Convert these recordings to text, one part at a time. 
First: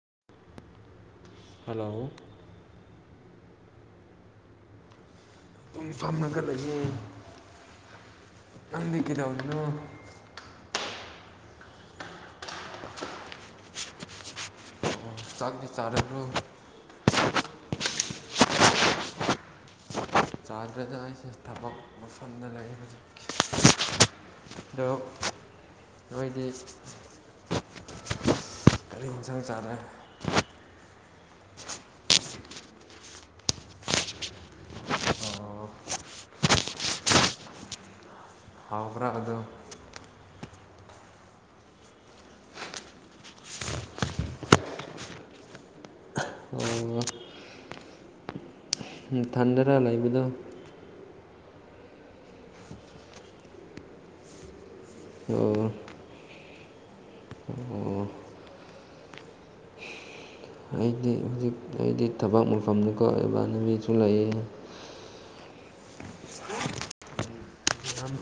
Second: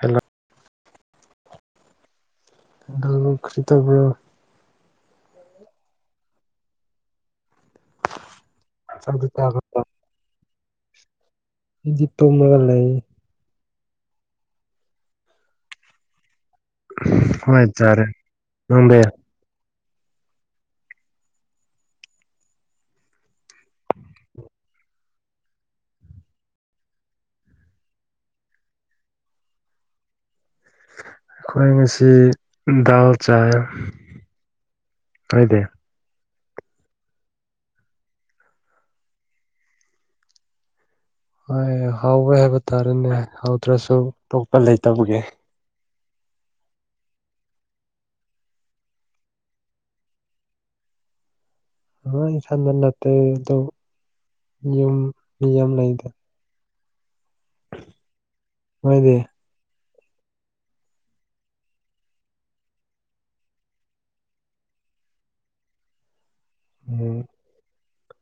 Hello hello [unintelligible] ꯈ꯭ꯔꯤ ꯇꯧꯕ꯭ꯔꯣ ꯗꯨꯨꯝ ꯐꯝꯔꯒ ꯂꯩꯌꯦ ꯅꯪꯗꯤ ꯆꯥꯛꯇꯤ ꯀꯩꯗꯧꯔꯤꯅꯣ ꯆꯥꯈ꯭ꯔꯕꯣ ꯑꯩꯗꯤ ꯇꯨꯝꯔꯒ ꯂꯩ ꯑꯣ ꯆꯥꯛꯗꯤ ꯆꯥꯔꯕ꯭ꯔꯣ ꯍꯣꯏ ꯆꯔꯦ [unintelligible] ꯆꯥꯗ꯭ꯔꯦꯗ ꯑꯩꯁꯦ ꯊꯕꯛ ꯃꯐꯝꯗ ꯂꯩꯌꯦ [unintelligible] ꯀꯔꯤ ꯌꯦꯟꯁꯥꯡ ꯆꯥꯕ꯭ꯔ ꯑꯩꯈꯣꯏ ꯉꯁꯤ ꯗꯥꯜ ꯆꯥꯏꯌꯦ ꯀꯥꯏꯗꯩ ꯑꯣ ꯍꯥꯎꯕ꯭ꯔꯥ ꯑꯗꯨ ꯍꯣꯏ ꯍꯥꯎꯋꯦ ꯍꯥꯏꯕ ꯇꯥꯔꯦꯅꯦ ꯍꯥꯎꯇ꯭ꯔꯁꯨ ꯇꯣꯛꯄ ꯂꯩꯇꯕꯒꯤ ꯑꯣ ꯅꯊꯟꯗꯔ ꯂꯩꯕꯗꯣ ꯍꯣꯏ ꯏꯊꯟꯗ ꯅꯠꯇꯦꯗ ꯑꯗꯨ ꯌꯨꯝ ꯃꯤ [inaudible] ꯌꯥꯝ ꯂꯩꯗ ꯑꯣ [unintelligible] ꯑꯩꯗꯤ ꯍꯧꯖꯤꯛ ꯑꯩꯗꯤ ꯊꯕꯛ ꯃꯨꯐꯝꯗꯨ ꯀꯣ [unintelligible] ꯂꯩꯌꯦ ꯎꯝ ꯌꯥꯝ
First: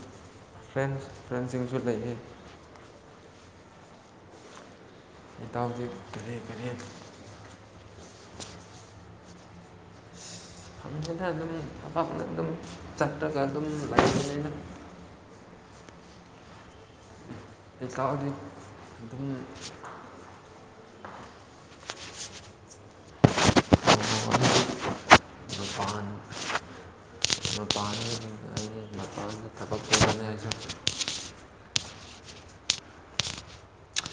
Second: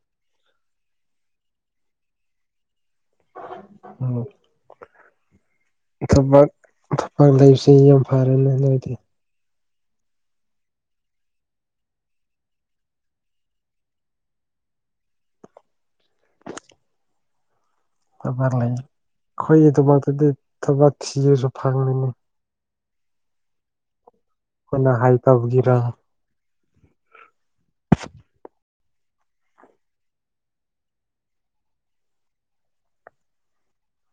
ꯐ꯭ꯔꯦꯟ ꯐ꯭ꯔꯦꯟꯁꯤꯡꯁꯨ ꯂꯩꯌꯦ ꯑꯣ ꯏꯇꯥꯎꯗꯤ ꯀꯔꯤ ꯀꯔꯤ [unintelligible] ꯌꯥꯝ ꯐꯔꯦꯅꯦ ꯅꯣꯏꯗꯤ ꯑꯗꯨꯗ ꯑꯗꯨꯝ ꯃꯐꯝ ꯑꯃꯗ ꯑꯗꯨꯝ ꯆꯠꯇ꯭ꯔꯒ ꯑꯗꯨꯝ [unintelligible] ꯍꯧꯖꯤꯛꯀꯥꯟꯗꯤ ꯊꯕꯛ ꯂꯩ ꯑꯗꯨꯝ ꯑꯩꯈꯣꯏꯒꯤꯗꯃꯛꯇꯗꯤ ꯊꯕꯛ ꯊꯤꯔꯁꯨ ꯐꯪꯉꯅꯤ ꯑꯩꯈꯣꯏꯅ ꯍꯥꯏ [unintelligible] ꯃꯄꯥꯟ ꯃꯄꯥꯟ [unintelligible] ꯃꯄꯥꯟꯗ ꯊꯕꯛ ꯇꯧꯕꯅ‌ꯦ ꯍꯥꯏꯁꯤꯔ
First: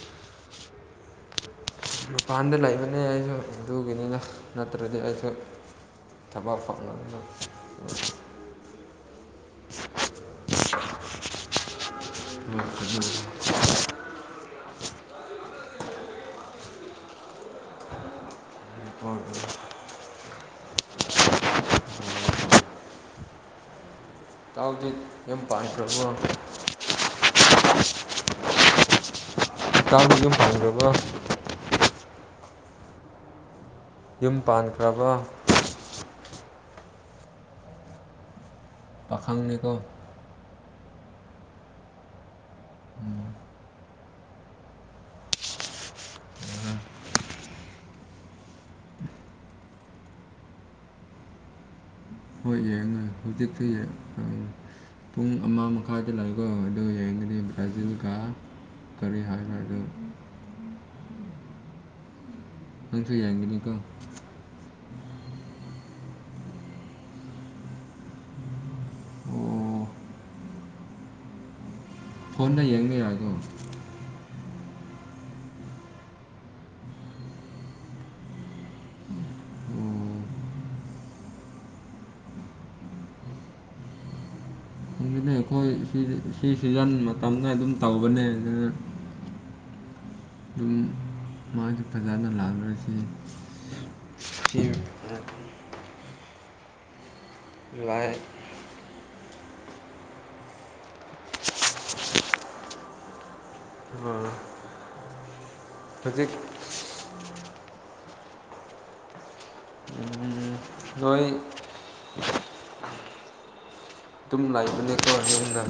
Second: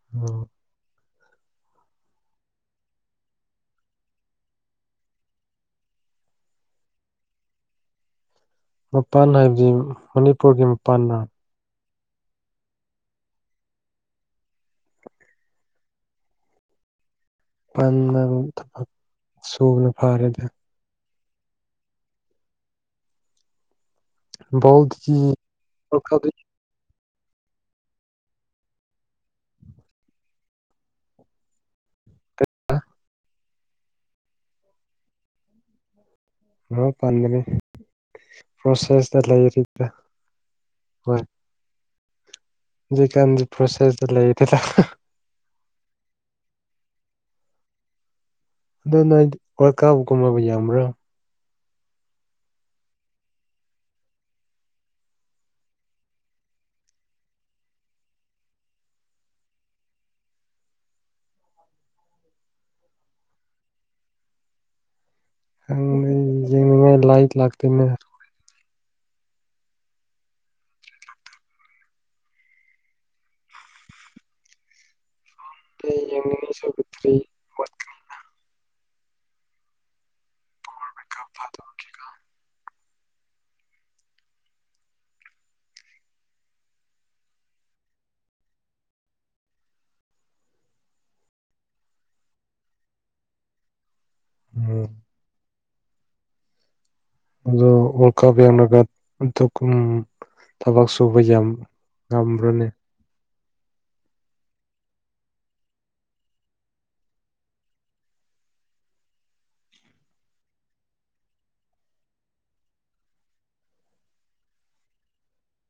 [unintelligible] ꯃꯄꯥꯟꯗ ꯂꯩꯕꯅꯤꯅ ꯑꯩꯁꯨ ꯑꯗꯨꯒꯤꯅꯤꯅ ꯅꯠꯇ꯭ꯔꯗꯤ ꯑꯩꯁꯨ ꯊꯕꯛ ꯐꯪꯅ [unintelligible] ꯃꯄꯥꯟ ꯍꯥꯏꯕꯗꯤ ꯃꯅꯤꯄꯨꯔꯒꯤ ꯃꯄꯥꯟꯅ [unintelligible] ꯄꯥꯟꯗ [unintelligible] ꯊꯕꯛ ꯁꯨꯕꯅ ꯐꯥꯔꯦꯗ ꯇꯥꯎꯗꯤ ꯕꯣꯜꯗꯤ ꯌꯨꯝ ꯋꯥꯔꯜ ꯄꯥꯟꯈ꯭ꯔꯕ‌ꯣ ꯀꯞꯇ ꯏꯇꯥꯎꯗꯤ ꯌꯖꯝ ꯄꯥꯟꯈ꯭ꯔꯕ‌ꯣ ꯌꯨꯝ ꯄꯥꯟꯈ꯭ꯔꯕ‌ ꯑꯣ ꯄꯥꯟꯒꯅꯤ ꯄ꯭ꯔꯣꯁꯦꯁꯇ ꯄꯥꯈꯪꯅꯤꯀꯣ ꯂꯩꯔꯤꯗ ꯍꯣꯏ ꯍꯧꯖꯤꯀꯥꯟꯗꯤ ꯐ꯭ꯔꯣꯁꯦꯁꯗ ꯂꯩꯇ‌ꯦꯗ ꯑꯗꯨ ꯅ‌ꯣꯏ ꯋꯥ‍꯭ꯔꯜ ꯀꯞꯀꯨꯝꯕ ꯌ‌ꯦꯡꯕ꯭ꯔꯣ ꯍꯣꯏ ꯌꯦꯡꯉꯦ ꯍꯧꯖꯤꯛꯇꯤ [unintelligible] ꯄꯨꯡ ꯑꯃ ꯃꯈꯥꯏꯗ ꯂꯩꯕ ꯑꯗꯨ ꯌꯦꯡꯒꯅꯤ ꯕ꯭ꯔꯥꯖꯤꯜꯒ꯫ ꯀꯔꯤ ꯍꯥꯏꯕ꯭ꯔꯥ ꯑꯗꯨ꯫ ꯅꯪꯁꯨ ꯌꯦꯡꯒꯅꯤꯀꯣ꯫ ꯍꯪ ꯌꯦꯡꯅꯤꯡꯉꯥꯏ ꯂꯥꯏꯠ ꯂꯥꯛꯇꯦꯅꯦ꯫ ꯑꯣ꯫ ꯐꯣꯟꯗ ꯌꯦꯡꯕ ꯌꯥꯏꯀ‌ꯣ ꯑꯩ ꯌ‌ꯦꯡ [unintelligible] ꯁꯧꯒꯠꯇ꯭ꯔꯤ ꯑꯣ ꯃꯤꯠꯀꯞ ꯐꯇ ꯀꯤ [unintelligible] ꯈꯪꯗꯦꯅꯦ ꯑꯩꯈꯣꯏ ꯁꯤ ꯁꯤ ꯁꯤꯖꯟ ꯃꯇꯝꯗ ꯑꯗꯨꯝ ꯇꯧꯕꯅꯦ ꯑꯗꯨ ꯑꯗꯨꯝ ꯃꯥꯒꯤ ꯐꯥꯖꯅ ꯂꯥꯛꯂꯔꯁꯤ꯫ ꯎꯝ ꯑꯗꯣ ꯂꯥꯏ ꯋꯥ꯭ꯔꯜ ꯀꯞ ꯌ‌‌ꯦꯡꯂꯒꯠ ꯑꯗꯨꯒꯨꯝ ꯊꯕꯛ ꯁꯨꯕ ꯌꯥꯝ ꯉꯝꯕ꯭ꯔꯣꯅꯦ꯫ ꯑꯥ ꯍꯧꯖꯤꯛ ꯎꯝ ꯅꯣꯏ꯫ ꯇꯨꯝ ꯂꯩꯕꯅ‌ꯦꯀꯣ ꯌꯨꯝꯗ꯫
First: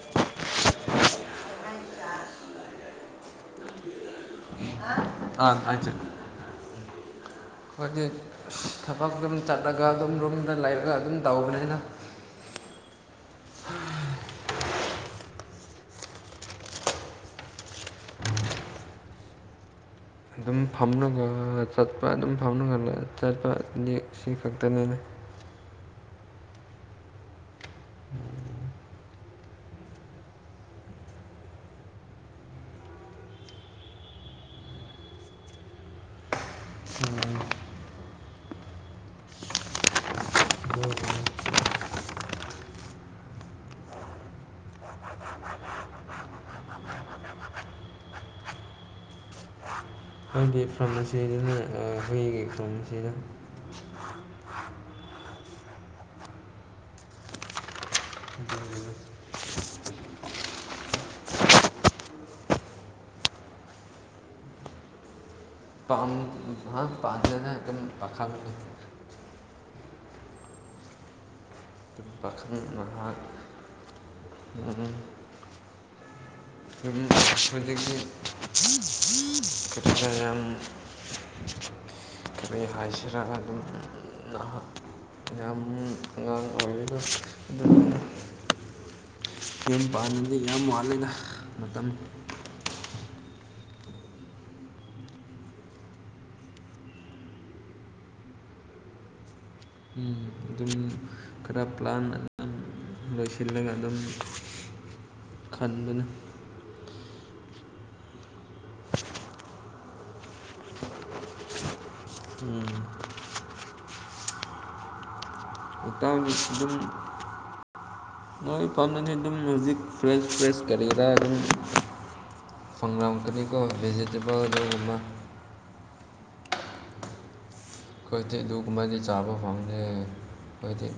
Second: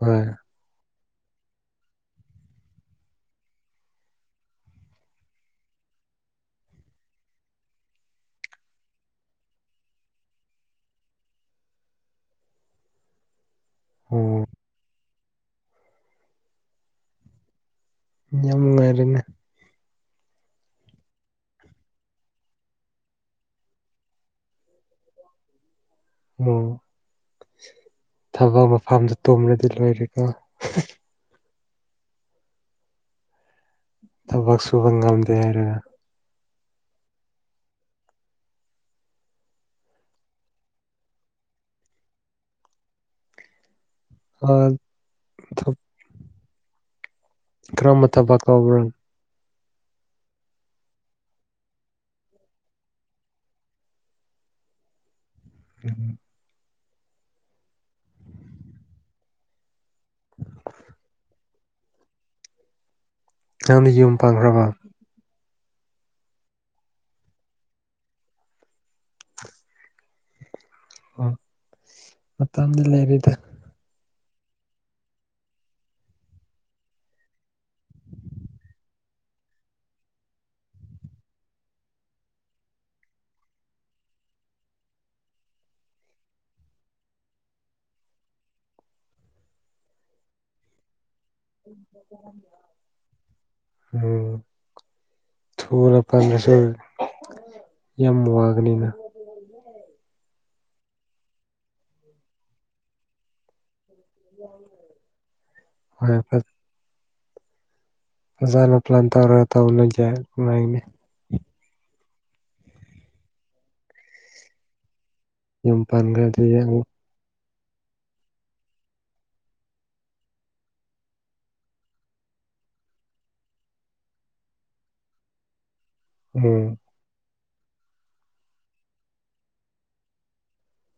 ꯍꯣꯏ꯫ ꯑꯥ ꯑꯥꯏ ꯆ‌ꯦ ꯑꯩꯈꯣꯏꯗꯤ ꯊꯕꯛ ꯗꯨꯝ ꯆꯠꯂꯒ ꯗꯨꯝ ꯔꯨꯝꯗ ꯂꯩꯔꯒ ꯑꯗꯨꯝ ꯇꯧꯕꯅꯤꯅ ꯎꯝ꯫ ꯌꯥꯝ ꯅꯨꯡꯉꯥꯏꯔꯦꯅꯦ꯫ ꯑꯗꯨꯝ ꯐꯝꯅꯒ ꯆꯠꯄ ꯑꯗꯨꯝ ꯐꯝꯅꯒ ꯆꯠꯄ ꯅ‌ꯦ ꯁꯤ ꯈꯛꯇꯅꯤꯅꯦ꯫ ꯑꯣ ꯊꯕꯛ ꯃꯐꯝꯗ ꯇꯨꯝꯔꯗꯤ ꯂꯣꯏꯔꯦꯀꯣ ꯊꯕꯛ ꯁꯨꯕ ꯉꯝꯗꯦ ꯍꯥꯏꯔꯒ꯫ ꯎꯝ ꯑꯥꯠ ꯊꯨꯞ ꯀꯔꯝꯕ ꯊꯕꯛ ꯇꯧꯕ꯭ꯔꯥ ꯑꯩꯈꯣꯏꯒꯤ ꯐꯥꯔꯝ ꯑꯁꯤꯅ ꯑ ꯍꯨꯏꯒꯤ ꯊꯣꯡ ꯑꯁꯤꯗ [inaudible] [unintelligible] [unintelligible] ꯅꯪꯗꯤ ꯌꯨꯝ ꯄꯥꯟꯈ꯭ꯔꯕ ꯄꯥꯝ ꯑꯍ ꯄꯥꯟꯗꯦꯗ ꯗꯨꯝ ꯄꯥꯈꯪꯅꯦ ꯑꯣ ꯄꯥꯈꯪ ꯃꯇꯝꯗꯤ ꯂꯩꯔꯤꯗ ꯎꯝ ꯎꯝ [unintelligible] ꯍꯨꯖꯤꯛꯇꯤ [unintelligible] ꯀꯤꯇ꯭ꯔ ꯌꯥꯝ ꯀꯩ ꯍꯥꯏꯁꯤꯔ ꯑꯗꯨꯝ ꯑꯍ ꯌꯥꯝ ꯑꯉꯥꯡ ꯑꯣꯏꯔꯤꯗ ꯗꯨꯝ ꯌꯨꯝ ꯄꯥꯟꯕꯗꯤ ꯌꯥꯝ ꯋꯥꯠꯂꯤꯗ ꯃꯇꯝ ꯎꯝ ꯊꯨꯅ ꯄꯥꯟꯗ꯭ꯔꯁꯨ ꯌꯥꯝ ꯋꯥꯒꯅꯤꯅ ꯎꯝ ꯑꯗꯨꯝ ꯈꯔ ꯄ꯭ꯂꯥꯟ ꯂꯣꯏꯁꯤꯜꯂꯒ ꯑꯗꯨꯝ ꯈꯟꯕꯅꯤ ꯍꯣꯏꯌꯦ ꯐꯠ ꯑꯣꯖꯥꯅ ꯄ꯭ꯂꯥꯟ ꯇꯧꯔꯒ ꯇꯧꯅꯣꯏꯖꯦ ꯃꯥꯏꯅꯤ ꯎꯝ ꯌꯨꯝ ꯎꯠꯇꯥꯃꯤ ꯄꯥꯟꯈ꯭ꯔꯗꯤ ꯑꯗꯨꯝ ꯑꯃꯨꯛ ꯅꯣꯏ ꯐꯥꯝꯅꯅꯤ ꯑꯗꯨꯝ ꯃ꯭ꯌꯨꯖꯤꯛ ꯐ꯭ꯔꯦꯁ ꯐ꯭ꯔꯦꯁ ꯀꯔꯤꯔꯥ ꯑꯗꯨꯝ ꯐꯪꯂꯝꯀꯅꯤꯀꯣ ꯚꯦꯖꯤꯇꯦꯕꯜ ꯑꯗꯨꯒꯨꯝꯕ ꯎꯝ ꯑꯩꯈꯣꯏꯗꯤ ꯑꯗꯨꯒꯨꯝꯕꯗꯤ ꯆꯥꯕ ꯐꯪꯗꯦ ꯑꯩꯈꯣꯏꯗꯤ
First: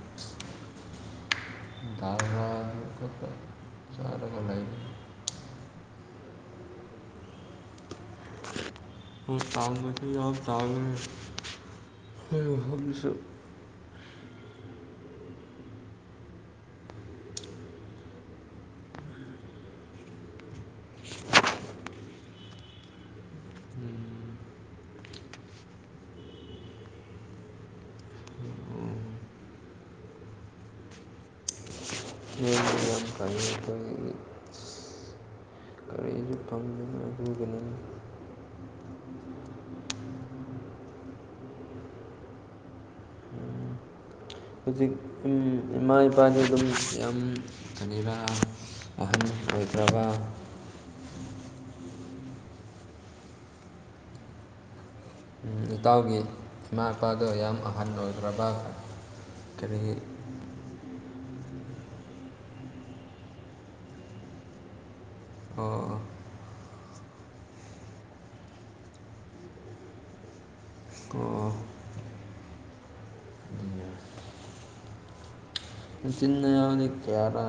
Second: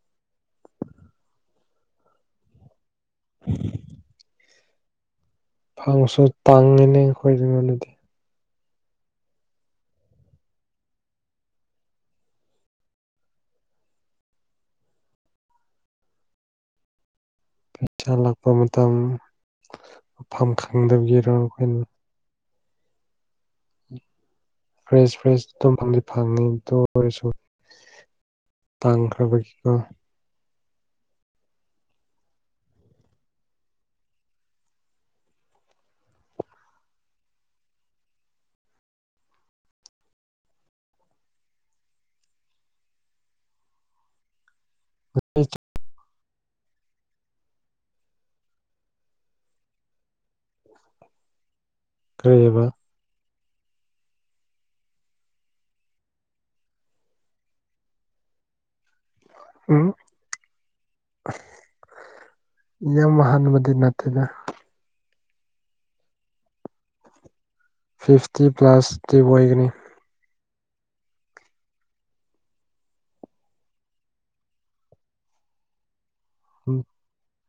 ꯇꯥꯕ꯭ꯔꯣ [unintelligible] ꯐꯪꯁꯨ ꯇꯥꯡꯉꯤꯅꯤ ꯑꯩꯈꯣꯏꯔꯣꯟꯗꯗꯤ ꯎꯝ ꯇꯥꯡꯕꯗꯤ ꯌꯥ ꯇꯥꯡꯉꯦ ꯈꯣꯏꯔꯣꯝꯍꯝꯁꯨ ꯄꯩꯁꯥ ꯂꯥꯛꯄ ꯃꯇꯝ ꯃꯐꯝ ꯈꯪꯗꯕꯒꯤꯔꯣ ꯑꯩꯈꯣꯏꯅ ꯐ꯭ꯔꯦꯁ ꯐ꯭ꯔꯦꯁꯇꯨꯝ ꯐꯪꯗꯤ ꯐꯪꯉꯤ ꯗꯨ ꯑꯣꯏꯔꯁꯨ ꯇꯥꯡꯈ꯭ꯔꯕꯒꯤꯀꯣ ꯅꯣꯏ ꯃꯌꯥꯝ [unintelligible] ꯇꯝ ꯀꯔꯤꯁꯨ ꯐꯝꯕꯅꯣ ꯑꯗꯨꯒꯤꯅꯣ ꯍꯧꯖꯤꯛ [unintelligible] ꯏꯃꯥ ꯏꯄꯥꯗꯤ ꯑꯗꯨꯝ ꯌꯥꯝ ꯀꯅꯤꯔ ꯑꯍꯟ ꯑꯣꯏꯈ꯭ꯔꯕ ꯀꯩꯑꯕ ꯏꯇꯥꯎꯒꯤ ꯏꯃꯥ ꯏꯄꯥꯗꯣ ꯌꯥꯝ ꯑꯍꯟ ꯑꯣꯏꯈ꯭ꯔꯕ ꯎꯝ ꯀꯔꯤꯒꯤ ꯌꯥꯝ ꯑꯍꯟꯕꯨꯗꯤ ꯅꯠꯇꯦꯗ ꯑꯣ ꯐꯤꯐꯇꯤ ꯄ꯭ꯂꯁꯇꯤ ꯑꯣꯏꯒꯅꯤ ꯑꯣ ꯅꯆꯤꯟ ꯅꯅꯥꯎꯅ ꯀꯌꯥꯔ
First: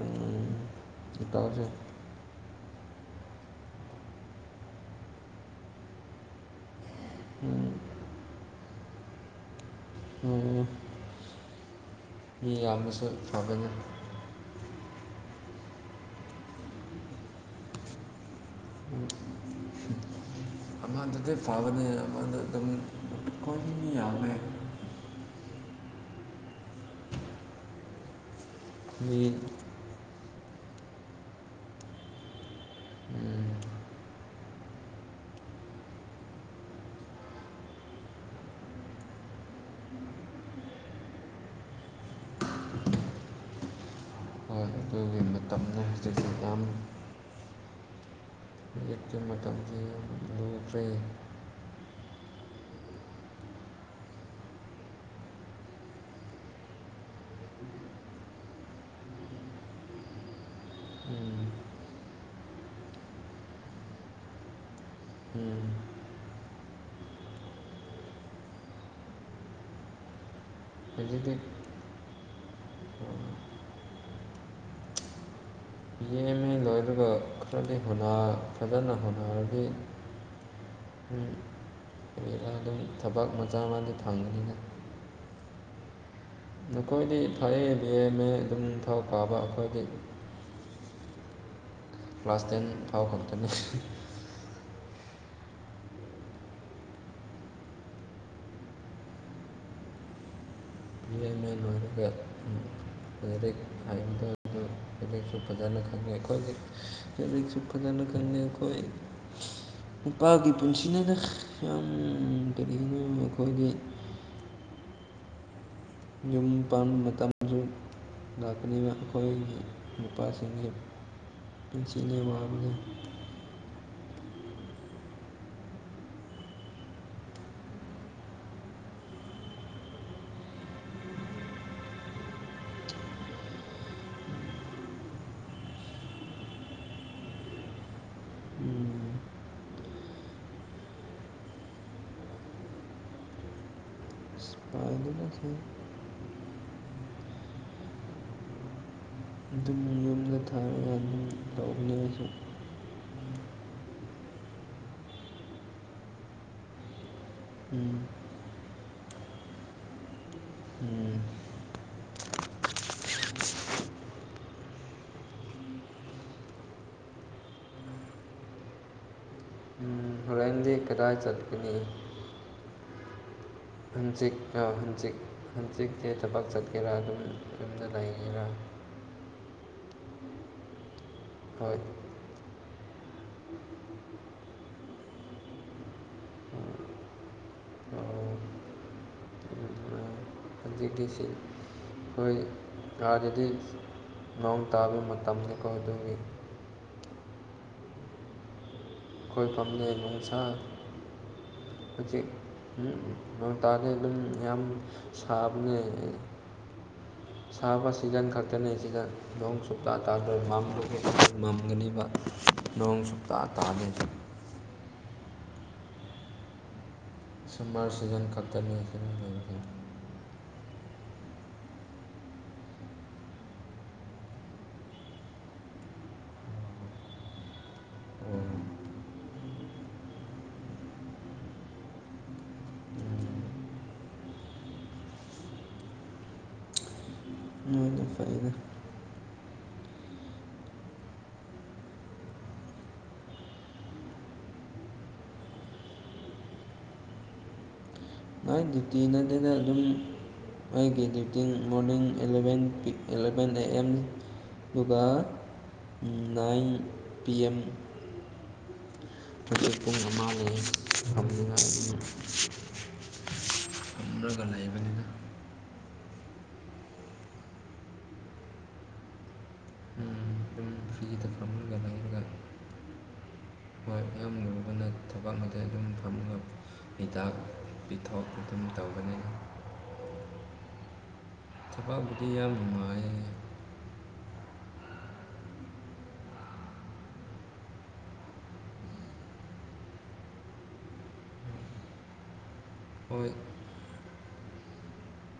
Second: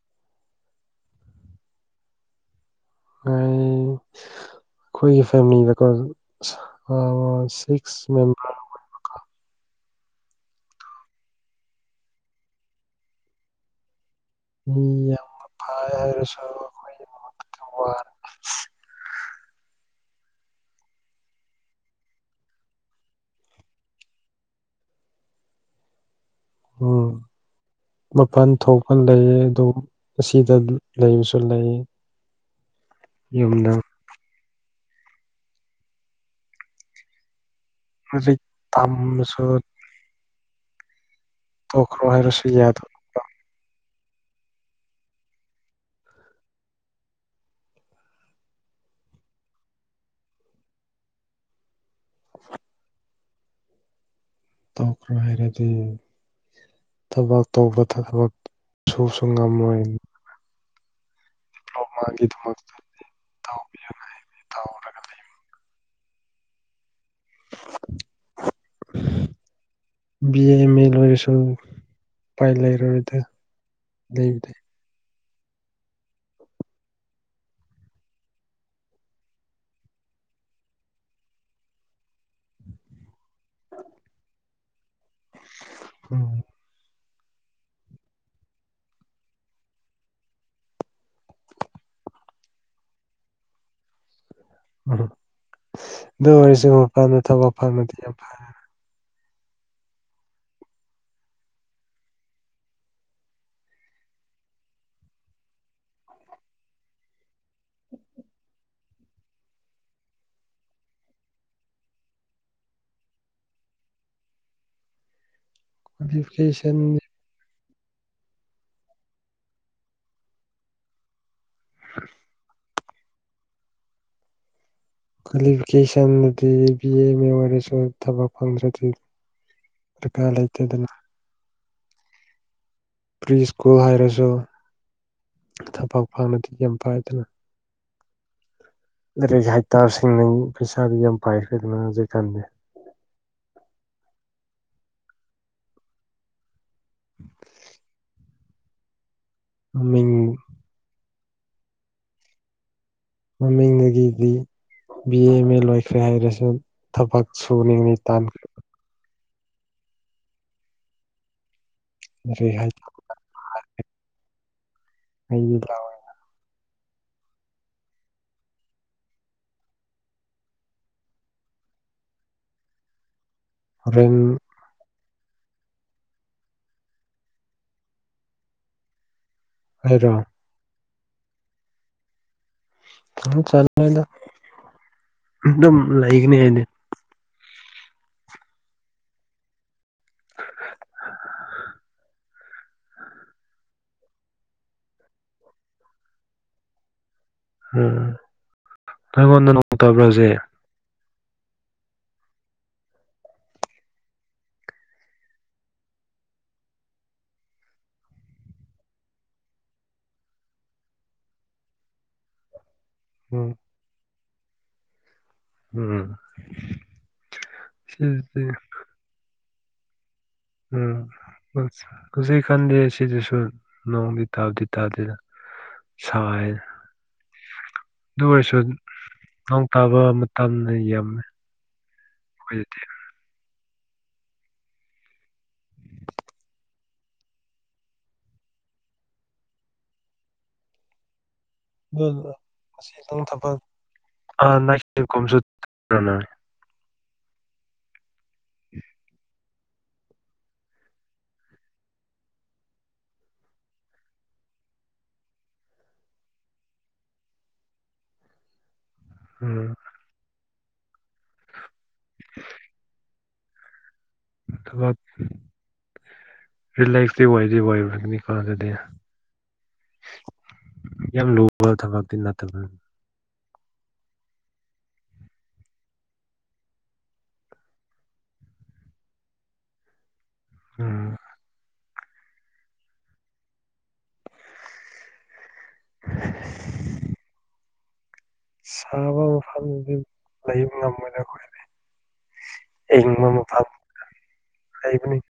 ꯎꯝ ꯏꯇꯥꯎꯖꯦ ꯃꯔꯤꯅꯤ ꯑꯩꯈꯣꯏꯒꯤ ꯐꯦꯃꯤꯂꯤꯗꯀꯣ ꯁ ꯁꯤꯛꯁ ꯃꯦꯝ ꯑꯣ ꯃꯤ ꯌꯥꯝꯅꯁꯨ ꯐꯒꯅꯤ꯫ ꯃꯤ ꯌꯥꯝꯅ ꯐꯌꯦ ꯍꯥꯏꯔꯁꯨ ꯑꯩꯈꯣꯏꯒꯤꯗ ꯑꯃꯗꯗꯤ ꯐꯕꯅꯦ ꯑꯃꯗ ꯑꯗꯨꯝ ꯃꯈꯣꯏ ꯃꯤ ꯌꯥꯝꯃꯦ꯫ ꯎꯝ ꯃꯄꯜ ꯊꯣꯛꯄ ꯃꯤ ꯂꯩꯌꯦ ꯑꯗꯨ ꯑꯁꯤꯗ ꯂꯩꯕꯁꯨ ꯂꯩꯌꯦ꯫ ꯌꯨꯝꯅ ꯍꯧꯖꯤ ꯇꯝꯃꯁꯨ ꯇꯣꯛꯈ꯭ꯔꯣ ꯍꯥꯏꯔꯁꯨ ꯌꯥꯗꯣ ꯍꯣꯏ ꯑꯗꯨꯒꯤ ꯃꯇꯝꯅꯦ ꯍꯧꯖꯤꯛꯇꯤ ꯌꯥꯝꯅ ꯍꯧꯖꯤꯛꯇꯤ ꯃꯇꯝꯁꯤ ꯌꯥꯝ ꯂꯨꯈ꯭ꯔꯦ꯫ ꯇꯧꯈ꯭ꯔꯣ ꯍꯥꯏꯔꯗꯤ ꯊꯕꯛ ꯇꯧꯕ ꯊꯕꯛ ꯁꯨꯁꯨ ꯉꯝꯃꯣꯏ ꯎꯝ ꯃꯥꯒꯤꯗꯃꯛꯇꯗꯤ ꯇꯧꯕꯤꯌꯣ ꯇꯧꯔꯒ ꯂꯩꯕ ꯎꯝ ꯕꯤ ꯑꯦ ꯑꯦꯝꯃꯦ ꯂꯣꯏꯔꯁꯨ ꯍꯧꯖꯤꯛꯇꯤ ꯎꯄꯥꯏ ꯂꯩꯔꯔꯣꯏꯗ ꯂꯩꯕꯗꯤ꯫ ꯕꯤꯑꯦ ꯑꯦꯝꯃꯦ ꯂꯣꯏꯔꯒ ꯈꯔꯗꯤ ꯍꯣꯠꯅ ꯐꯖꯅ ꯍꯣꯠꯅꯔꯗꯤ ꯎꯝ ꯀꯔꯤꯔꯥ ꯑꯗꯨꯝ ꯊꯕꯛ ꯃꯆꯥ ꯑꯃꯗꯤ ꯐꯪꯒꯅꯤꯗ꯫ ꯎꯝ ꯅꯈꯣꯏꯗꯤ ꯐꯌꯦ ꯕꯤ ꯑꯦ ꯑꯦꯝ ꯑꯦ ꯑꯗꯨꯝ ꯐꯥꯎ ꯀꯥꯕ ꯑꯩꯈꯣꯏꯗꯤ ꯀ꯭ꯂꯥꯁ ꯇꯦꯟ ꯐꯥꯎ ꯈꯛꯇꯅꯦ꯫ ꯎꯝ ꯑꯗꯨ ꯑꯣꯏꯔꯁꯨ ꯃꯄꯥꯟꯗ ꯊꯕꯛ ꯐꯪꯕꯗꯤ ꯌꯥꯝ ꯐꯌꯦ꯫ ꯕꯤ ꯑꯦ ꯑꯦꯝ ꯃꯦ ꯂꯣꯏꯔꯒ ꯗꯥꯏꯔꯦꯛ [unintelligible] ꯂꯥꯏꯔꯤꯛꯁꯨ ꯐꯖꯅ ꯇꯝꯃꯦ ꯑꯩꯈꯣꯏꯗꯤ ꯂꯥꯏꯔꯤꯛꯁꯨ ꯐꯖꯅ ꯈꯪꯗꯦ ꯑꯩꯈꯣꯏ꯫ ꯅꯨꯄꯥꯒꯤ ꯄꯨꯟꯁꯤꯅꯦꯗ ꯌꯥꯝ ꯀꯔꯤꯒꯤꯅꯣ ꯑꯩꯈꯣꯏꯒꯤ ꯌꯨꯝ ꯀ꯭ꯋꯥꯂꯤꯐꯤꯀꯦꯁꯟ ꯄꯥꯟꯕ ꯃꯇꯝꯁꯨ ꯂꯥꯛꯀꯅꯤꯕ ꯑꯩꯈꯣꯏꯒꯤ ꯅꯨꯄꯥꯁꯤꯡꯒꯤ꯫ ꯄꯨꯟꯁꯤꯅꯦ ꯋꯥꯕꯅꯦ꯫ ꯀ꯭ꯋꯥꯂꯤꯐꯤꯀꯦꯁꯟꯗꯗꯤ ꯕꯤ ꯑꯦ ꯑꯦꯝ ꯑꯦ ꯑꯣꯏꯔꯁꯨ ꯊꯕꯛ ꯐꯪꯖꯗ꯭ꯔꯗꯤ ꯗꯔꯀꯥꯔ ꯂꯩꯇꯦꯗꯅ ꯄ꯭ꯔꯤ ꯁ꯭ꯀꯨꯜ ꯍꯥꯏꯔꯁꯨ ꯊꯕꯛ ꯐꯪꯂꯗꯤ ꯌꯥꯝ ꯐꯩꯏꯗꯅ ꯋꯥꯕꯁꯦ ꯂꯥꯏꯔꯤꯛ ꯍꯩꯇꯥꯔꯁꯤꯡꯅ ꯄꯩꯁꯥꯗꯤ ꯌꯥꯝ ꯄꯥꯏꯈ꯭ꯔꯦꯗꯅ ꯍꯧꯖꯤꯛꯀꯥꯟꯗꯤ [unintelligible] [inaudible] ꯑꯗꯨꯝ ꯃꯤꯡ ꯌꯨꯝꯗ ꯊꯥꯔꯒ ꯑꯗꯨꯝ ꯇꯧꯕꯅꯦ ꯑꯩꯁꯨ ꯃꯃꯤꯡꯗꯒꯤꯗꯤ ꯕꯤ ꯑꯦ ꯑꯦꯝ ꯑꯦ ꯂꯣꯏꯈ꯭ꯔꯦ ꯍꯥꯏꯔꯁꯨ ꯊꯕꯛ ꯁꯨꯅꯤ ꯇꯟꯈ꯭ꯔꯦ ꯀꯔꯤ ꯍꯥꯏ ꯑꯩꯗꯤꯂꯥꯛ ꯎꯝ ꯍꯦꯔꯦꯟꯗꯤ ꯀꯗꯥꯥꯏ ꯆꯠꯀꯅꯤ꯫ ꯍꯣꯔꯦꯟ ꯍꯪꯆꯤꯛ ꯑ ꯍꯪꯆꯤꯛ ꯍꯪꯆꯤꯛꯁꯦ ꯊꯕꯛ ꯆꯠꯀꯦꯔꯥ? ꯑꯗꯨꯝ ꯌꯨꯝꯗ ꯂꯩꯒꯦꯔꯥ? ꯑꯩꯔꯣ? ꯍꯣꯏ [unintelligible] ꯑꯗꯨꯝ ꯂꯩꯒꯅꯤ ꯍꯥꯏꯅꯦ ꯕꯤꯇꯤ ꯁꯤ ꯑꯩꯈꯣꯏ ꯑꯥꯗꯗꯤ ꯅꯣꯡ ꯇꯥꯕ ꯃꯇꯝꯗꯀꯣ ꯑꯗꯨꯒꯤ ꯎꯝ [unintelligible] ꯑꯩꯈꯣꯏ ꯅꯣꯡ ꯐꯝꯅꯦ ꯇꯥꯕ꯭ꯔꯥ ꯅꯨꯡꯁꯥ ꯍꯧꯖꯤꯛ ꯍꯧꯖꯤꯛ ꯎꯝ ꯅꯣꯡ ꯇꯥꯥꯗꯦ ꯑꯗꯨꯝ ꯌꯥꯝ ꯁꯥꯕꯅꯦ ꯁꯥꯥꯕ ꯁꯤꯖꯟ ꯈꯛꯇꯅꯦ ꯁꯤꯗ ꯅꯣꯡ ꯁꯨꯞꯇꯥ ꯇꯥꯗꯣꯏ ꯃꯝꯗꯒꯤ ꯃꯝꯒꯅꯤꯕ ꯅꯣꯡ ꯁꯨꯛꯇꯥ ꯎꯝ ꯇꯥꯗꯦ ꯎꯝ ꯁꯝꯃꯔ ꯁꯤꯖꯟ ꯁꯤꯗꯤ ꯈꯛꯇꯅꯤ [unintelligible] ꯎꯝ ꯍꯧꯖꯤꯛ ꯀꯥꯟꯗꯤ ꯁꯤꯗꯁꯨ ꯅꯣꯡꯗꯤ ꯇꯥꯕꯗꯤ ꯇꯥꯗꯦꯗ ꯁꯥꯏ ꯑꯗꯨ ꯑꯣꯏꯔꯁꯨ ꯅꯣꯡ ꯇꯥꯕ ꯇꯝꯅ ꯌꯥꯝꯃꯤ ꯑꯩꯈꯣꯏꯗꯗꯤ ꯎꯝ ꯑꯗꯨꯅ ꯐꯩꯅꯦ [unintelligible] ꯅꯥꯏꯠ ꯗꯨꯇꯤ ꯅꯗꯅ ꯑꯗꯨꯝ ꯑꯩꯒꯤ ꯗ꯭ꯌꯨꯇꯤꯡ morning eleven P eleven A M ꯑꯗꯨꯒ ꯅꯥꯏꯟ ꯄꯤ ꯑꯦꯝ ꯎꯝ ꯍꯧꯖꯤꯛ ꯄꯨꯡ ꯑꯃ ꯂꯩꯌꯦ ꯐꯝꯅꯤꯡꯉꯥꯏꯒꯤ ꯊꯕꯛ ꯔꯤꯂꯦꯛꯁꯗꯤ ꯑꯣꯏꯗꯤ ꯑꯣꯏꯕꯅꯤꯀꯣ ꯑꯗꯨꯗꯤ ꯑꯗꯨꯝ ꯌꯥꯝ ꯐ꯭ꯔꯤꯗ ꯂꯨꯕ ꯐꯝꯂꯒ ꯊꯕꯛꯇꯤ ꯅꯠꯇꯕ ꯈ ꯌꯥꯝ ꯂꯨꯔꯕꯅ ꯊꯕꯛ ꯑꯗ ꯑꯗꯨꯝ ꯐꯪꯕ ꯉꯝ ꯍꯤꯗꯥꯛ ꯄꯤꯊꯣꯛ ꯑꯗꯨꯝ ꯇꯧꯒꯅꯤ ꯎꯝ ꯊꯕꯛꯄꯨꯗꯤ ꯌꯥꯝ ꯅꯨꯡꯉꯥꯏ [inaudible] ꯁꯥꯕ ꯃꯐꯝꯗꯤ ꯂꯩꯕ ꯉꯝꯃꯣꯏꯅꯦ ꯑꯩꯈꯣꯏꯗꯤ ꯍꯣꯏ [unintelligible]